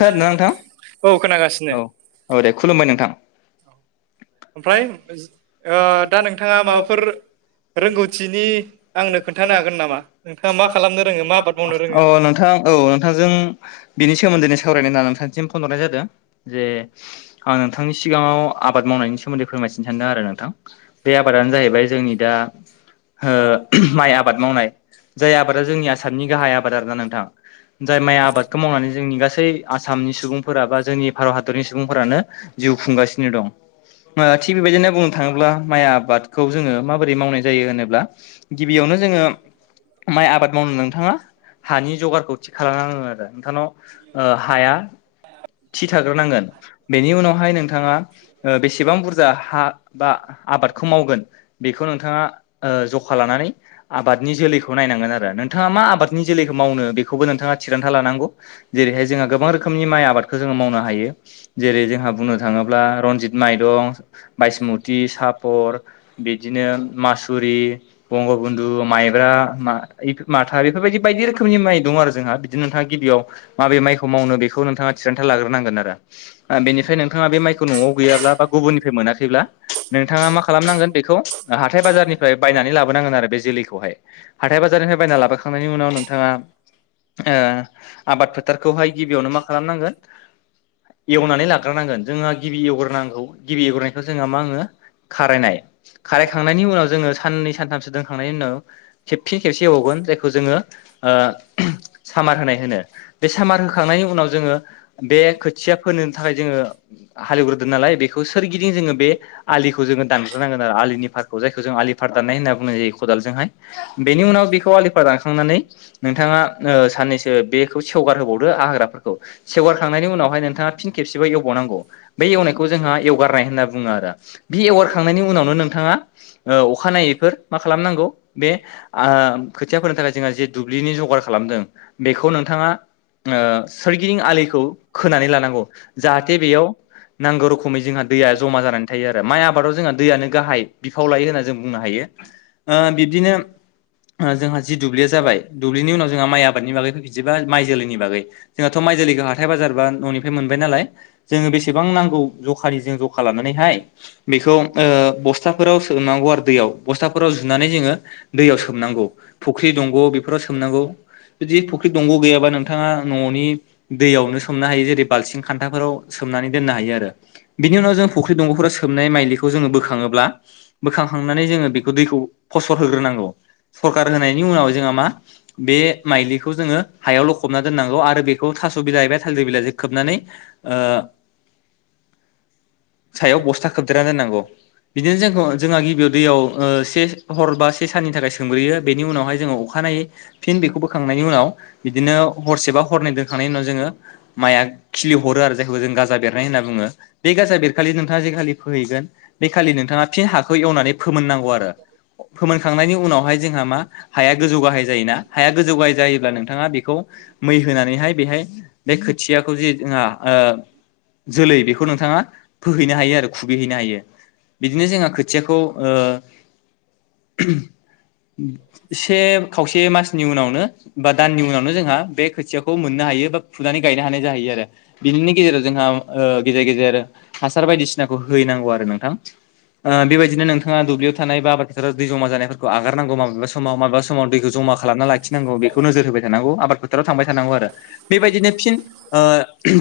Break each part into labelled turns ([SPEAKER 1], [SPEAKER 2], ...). [SPEAKER 1] खोनादों ना नोंथां
[SPEAKER 2] औ खोनागासिनो
[SPEAKER 1] औ औ दे खुलुमबाय नोंथां
[SPEAKER 2] ओमफ्राय दा नोंथाङा माबाफोर रोंगौथिनि आंनो खोन्थानो हागोन नामा नोंथाङा मा खालामनो रोङो मा आबाद मावनो
[SPEAKER 1] [unintelligible] अ
[SPEAKER 2] रोङो
[SPEAKER 1] नोंथाङा औ नोंथांजों बिनि सोमोन्दै सावरायनो होनना नोंथां सिम फनहरनाय जादों जे आं नोंथांनि सिगाङाव आबाद मावनायनि सोमोन्दै फोरमायथिनो सानदों आरो नोंथां बे आबादानो जाहैबाय जोंनि दा ओ माइ आबाद मावनाय जाय आबादा जोंनि आसामनि गाहाय आबाद आरो ना नोंथां जाय माइ आबादखौ मावनानै जोंनि गासै आसामनि सुबुंफोरा बा जोंनि भारत हादरनि सुबुंफोरानो जिउ खुंगासिनो दं थिग बेबायदिनो बुंनो थाङोब्ला माइया आबादखौ जोङो माबोरै मावनाय जायो होनोब्ला गिबियावनो जोङो माइ आबाद मावनो नोंथाङा हानि जगारखौ थिग खालामनानै लादों आरो नोंथांनाव ओ हाया थि थाग्रोनांगोन बेनि उनावहाय नोंथाङा ओ बेसेबां बुरजा हा बा आबादखौ मावगोन बेखौ नोंथाङा ओ जखा लानानै आबादनि जोलैखौ नायनांगोन आरो नों नोंथाङा मा आबादनि जोलैखौ मावनो बेखौबो नोंथाङा थिरांथा लानांगौ जेरैहाय जोंहा गोबां रोखनि माइ आबादखौ खौ जोङो मावनो हायो जेरै जोंहा बुंनो थाङोब्ला रनजित माइरं बायसमुति सा कापर बिदिनो मासुरि बंगबन्धु माइब्रा मा माथा बेफोरबायदि बायदि रोखोमनि माइ दं आरो जोंहा बिदिनो नोंथाङा गिबियाव माबे माइखौ मावनो बेखौ नोंथाङा थिरांथा लाग्रोनांगोन आरो ओ बेनिफ्राय नोंथाङा बे माइखौ न'आव गैयाब्ला बा गुबुननिफ्राय मोनाखैब्ला नोंथाङा मा खालामनांगोन बेखौ हाथाय बाजारनिफ्राय बायनानै लाबोनांगोन आरो बे जोलैखौहाय हाथाय बाजारनिफ्राय फ्रायना लाखांनायनि उनाव नोंथाङा आबाद फोथारखौहाय गिबियावनो मा खालामनांगौ एवनानै लाग्रोनांगोन जोंहा गिबि एवग्रोनांगौ गिबि एवग्रोनायनायखौ जोंहा मा होनो खारायनाय खारायखांनायनि उनाव जोङो साननै सानथामसो दोनखांनायनि उनाव खेबसे खेबसे एबावगोन जायखौ जोङो सामार होनाय होनो बे सामार होखांनायनि उनाव जोङो बे खोथिया फोनो थाखाय जोङो हालेवग्रोदों नालाय बेखौ सोरगिदिं जोङो बे आलिखौ जों दानस्रानांगोन आरो आलिनि फारखौहाय जायखौ जों आलि फार दाननाय होननानै बुंनाय जायो खदालजोंहाय बेनि उनाव बेखौ आलिखौ दानखांनानै नोंथाङा साननैसो बेखौ सेवगार होबावदो हाग्राफोरखौ सेवगारखांनायनि उनावहाय नोंथाङा फिन खेबसेबबो एवबावनांगौ बे एवनायखौ जोंहा एवगारनाय होनना बुङो आरो बि एवगार खांनायनि उनावनो नोंथाङा अखानायैफोर मा खालामनांगौ बे खोथिया फोनो थाखाय जोंहा जे दुब्लिनि जगार खालामदों बे बिथाङा सोरगिदिं आलि खोनानै लानांगौ जाहाथे बेयाव नांगौ रोखोमै जोंहा दैया जमा जानानै थायो आरो माइ आबादाव जोंहा दैयानो गाहाय बिफाव लायो होनना जों बुंनो हायो बिब्दिनो जोंहा जि दुब्लिया जाबाय दुब्लिनि उनाव जोंहा माइ आबादनि बागै बिदिबा माइ जोलैनि बागै जोंहाथ' माइ जोलैखौ ह हाथाय बाजार बा न'निफ्राय मोनबाय नालाय जों बेसेबां नांगौ जखा लानानैहाय बेखौ बस्थाफोराव सोमनांगौ आरो दैयाव बस्थाफोराव जुनानै जोङो दैयाव सोमनांगौ फुख्रि दंग' बेफोराव सोमनांगौ जुदि फुख्रि दंग' गैयाबा नोंथाङा न'नि दैयावनो सोमनो हायो जेरै बालसिं खान्थाफोराव सोमनानै दोननो हायो आरो बिनि उनाव जों फुख्रि दंग'फोरााव सोबनाय मखौ जो बोखांङोब्ला बोखांखांनानै जोङो बेखौ दैखौ फसर होग्रोनांगौ सरखार होनायनि उनाव जोङो मा बे माइलिखौ हायावल' लखबना दोननांगौ आरो बेखौ थास थालदि बिलाइजोंं खोबनानै सायाव बस्था खोबदेरना दोननांगौ बिदिनो जोंखौ जोंहा गिबियाव दैयाव से हर बा से साननि थाखाय सोंग्रोयो बेनि उनावहाय जोङो अखानायै फिन बेखौ बोखांनायनि उनाव बिदिनो हरसेबा हरनै दा जाउनाया जोंङो मया खिलि हरो आरो जायखौ जों गाजा बेरनाय होनना बुंङो बे गा बेरखालि नोंथा बे खालि फोहैगोन बेखालि नोंथाङा थिन हाखौ एवनानै फोमोननांगौ आरो फोमोनखांनायनि उनावहाय जोंहा मा हाया गोजौ गाहाय जायोना हाया गोजौ गाहाय जायोब्ला नोंथांङा बेखौ मै होनानैहाय बेहाय बे खोथियाखौ जे जोंहा जोलै बेखौ नोंथांङा फोहैनो हायो आरो खुबैहैनो हायो। बिदिनो जोंहा खोथियाखौ से खावसे मासनि उनावनो बा दाननि उनावनो जोंहा बे खोथियाखौ मोननो हायो बा फुनानै गनो हानाय ज आरो बिनि गेजेराव जोंहा गेजेर गेजेर हासार बायदि खौ होनांगौ आरो नोंथां बेबायदिनो नोंथांङा थानाय बााबादफोराव दै जमा जानायफोरखौ आगारनांगौ माब्लाबा समाव माब्लाबा समाव दैखौ जमा खालामना लाखिनांगौ बेखौ नोजोर होबाय [unintelligible] [unintelligible] आरो बेबायदिनो फिन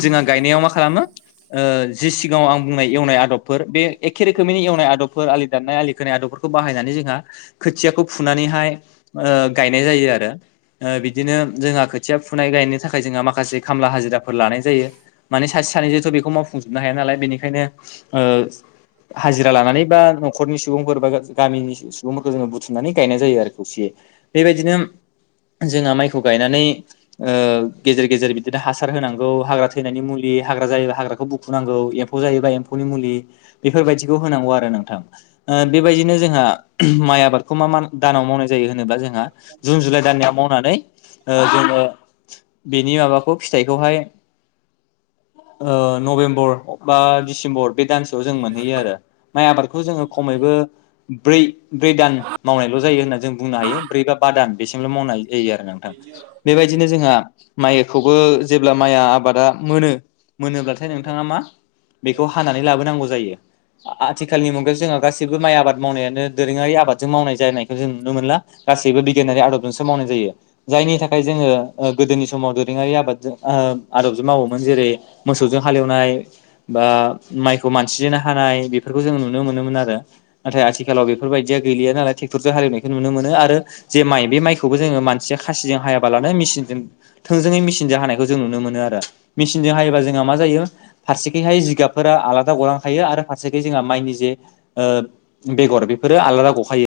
[SPEAKER 1] जोंहा गायनायाव मा खालामो जि सिगांङाव आं बुंनाय एवनाय आदबफोर बे एखे रोखोमैनि एवनाय आदबफोर आलि दाननाय आलि खोनाय आदबफोरखौ बाहायनानै जोंहा खोथियाखौ फुनानैहाय गायनाय जायो आरो बिदिनो जोंहा खोथिया फुनाय गायनो थाखाय जोंहा माखासे खामला हाजिराफोर लानाय जायो माने सासे सानैजोंथ' बेखौ मावफुंजोबनो हाया नालाय बेनिखायनो ओ हाजिरा लानानै बा न'खरनि सुबुंफोर बा गामिनि सुबुंफोरखौ जोंङो बुथुमनानै गायनाय जायो आरो खौसेयै बेबायदिनो जोंहा माइखौ गायनानै गेजेर गेजेर बिदिनो हासार होनांगौ हाग्रा थैनायनि मुलि हाग्रा जायोबा हाग्राखौ बुखुनांगौ एम्फौ एम्फौ बेफोरबायदिखौ होनांगौ आरो नोंथां बेबायदिनो जोंहा माइ आबादखौ मा मा जोबा जोंहा जुन जुलाइ दा मावनानै जोंङो बेनि माबाखौ फिथाइखौहाय नभेम्बर बा डिसेम्बर बे दानसेयाव जों मोनहैयो आरो माइ आबादखौ जोंङो खमैबो ब्रै ब्रै दान मावनायल' जायो होनना जों बुंनो हायो ब्रै बा बा दान बेसिमल' मावनाय एइ आरो नोंथां बेबायदिनो जोंहा माइखौबो जेब्ला माइआ आबादा मोनो मोनोब्लाथाय नोंथांङा मा बेखौ हानानै लाबोनांगौ जायो आथिखालनि मुगायाव जोंहा गासैबो माइ आबाद मावनायानो दोरोंङारि आबादजों मावनाय नुनो मोन गासैबो बिगयारि आदबजोंसो मावनाय जायो जायनि थाखाय जोंङो गोदोनि समाव दोरोंङारि आबादजों आदबजों मावोमोन जेरै मोसौजों हालेवनाय बा माइखौ मानसिजेननो हानाय बेफोरखौ जों नुनो मोनोमोन आरो नाथाय आथिखालाव बेफोरबायाददिया गैलिया नालाय थुरजा हालेवनायखौ नुनो मोनो आरो जे माइ बे माइखौबो जोङो मानसिया खासिजों हायाबालानो मेसिनजों थोंजोङै मेचिनजों हानायखौ जों नुनो मोनो आरो मेचिनजों हायोबा जोंहा मा जायो फारसेखैहाय जिगाबफोरा आलादा गलांखायो आरो फारसेथि जोंहा माइनि जे बेगर बेफोरो आलादा गखायो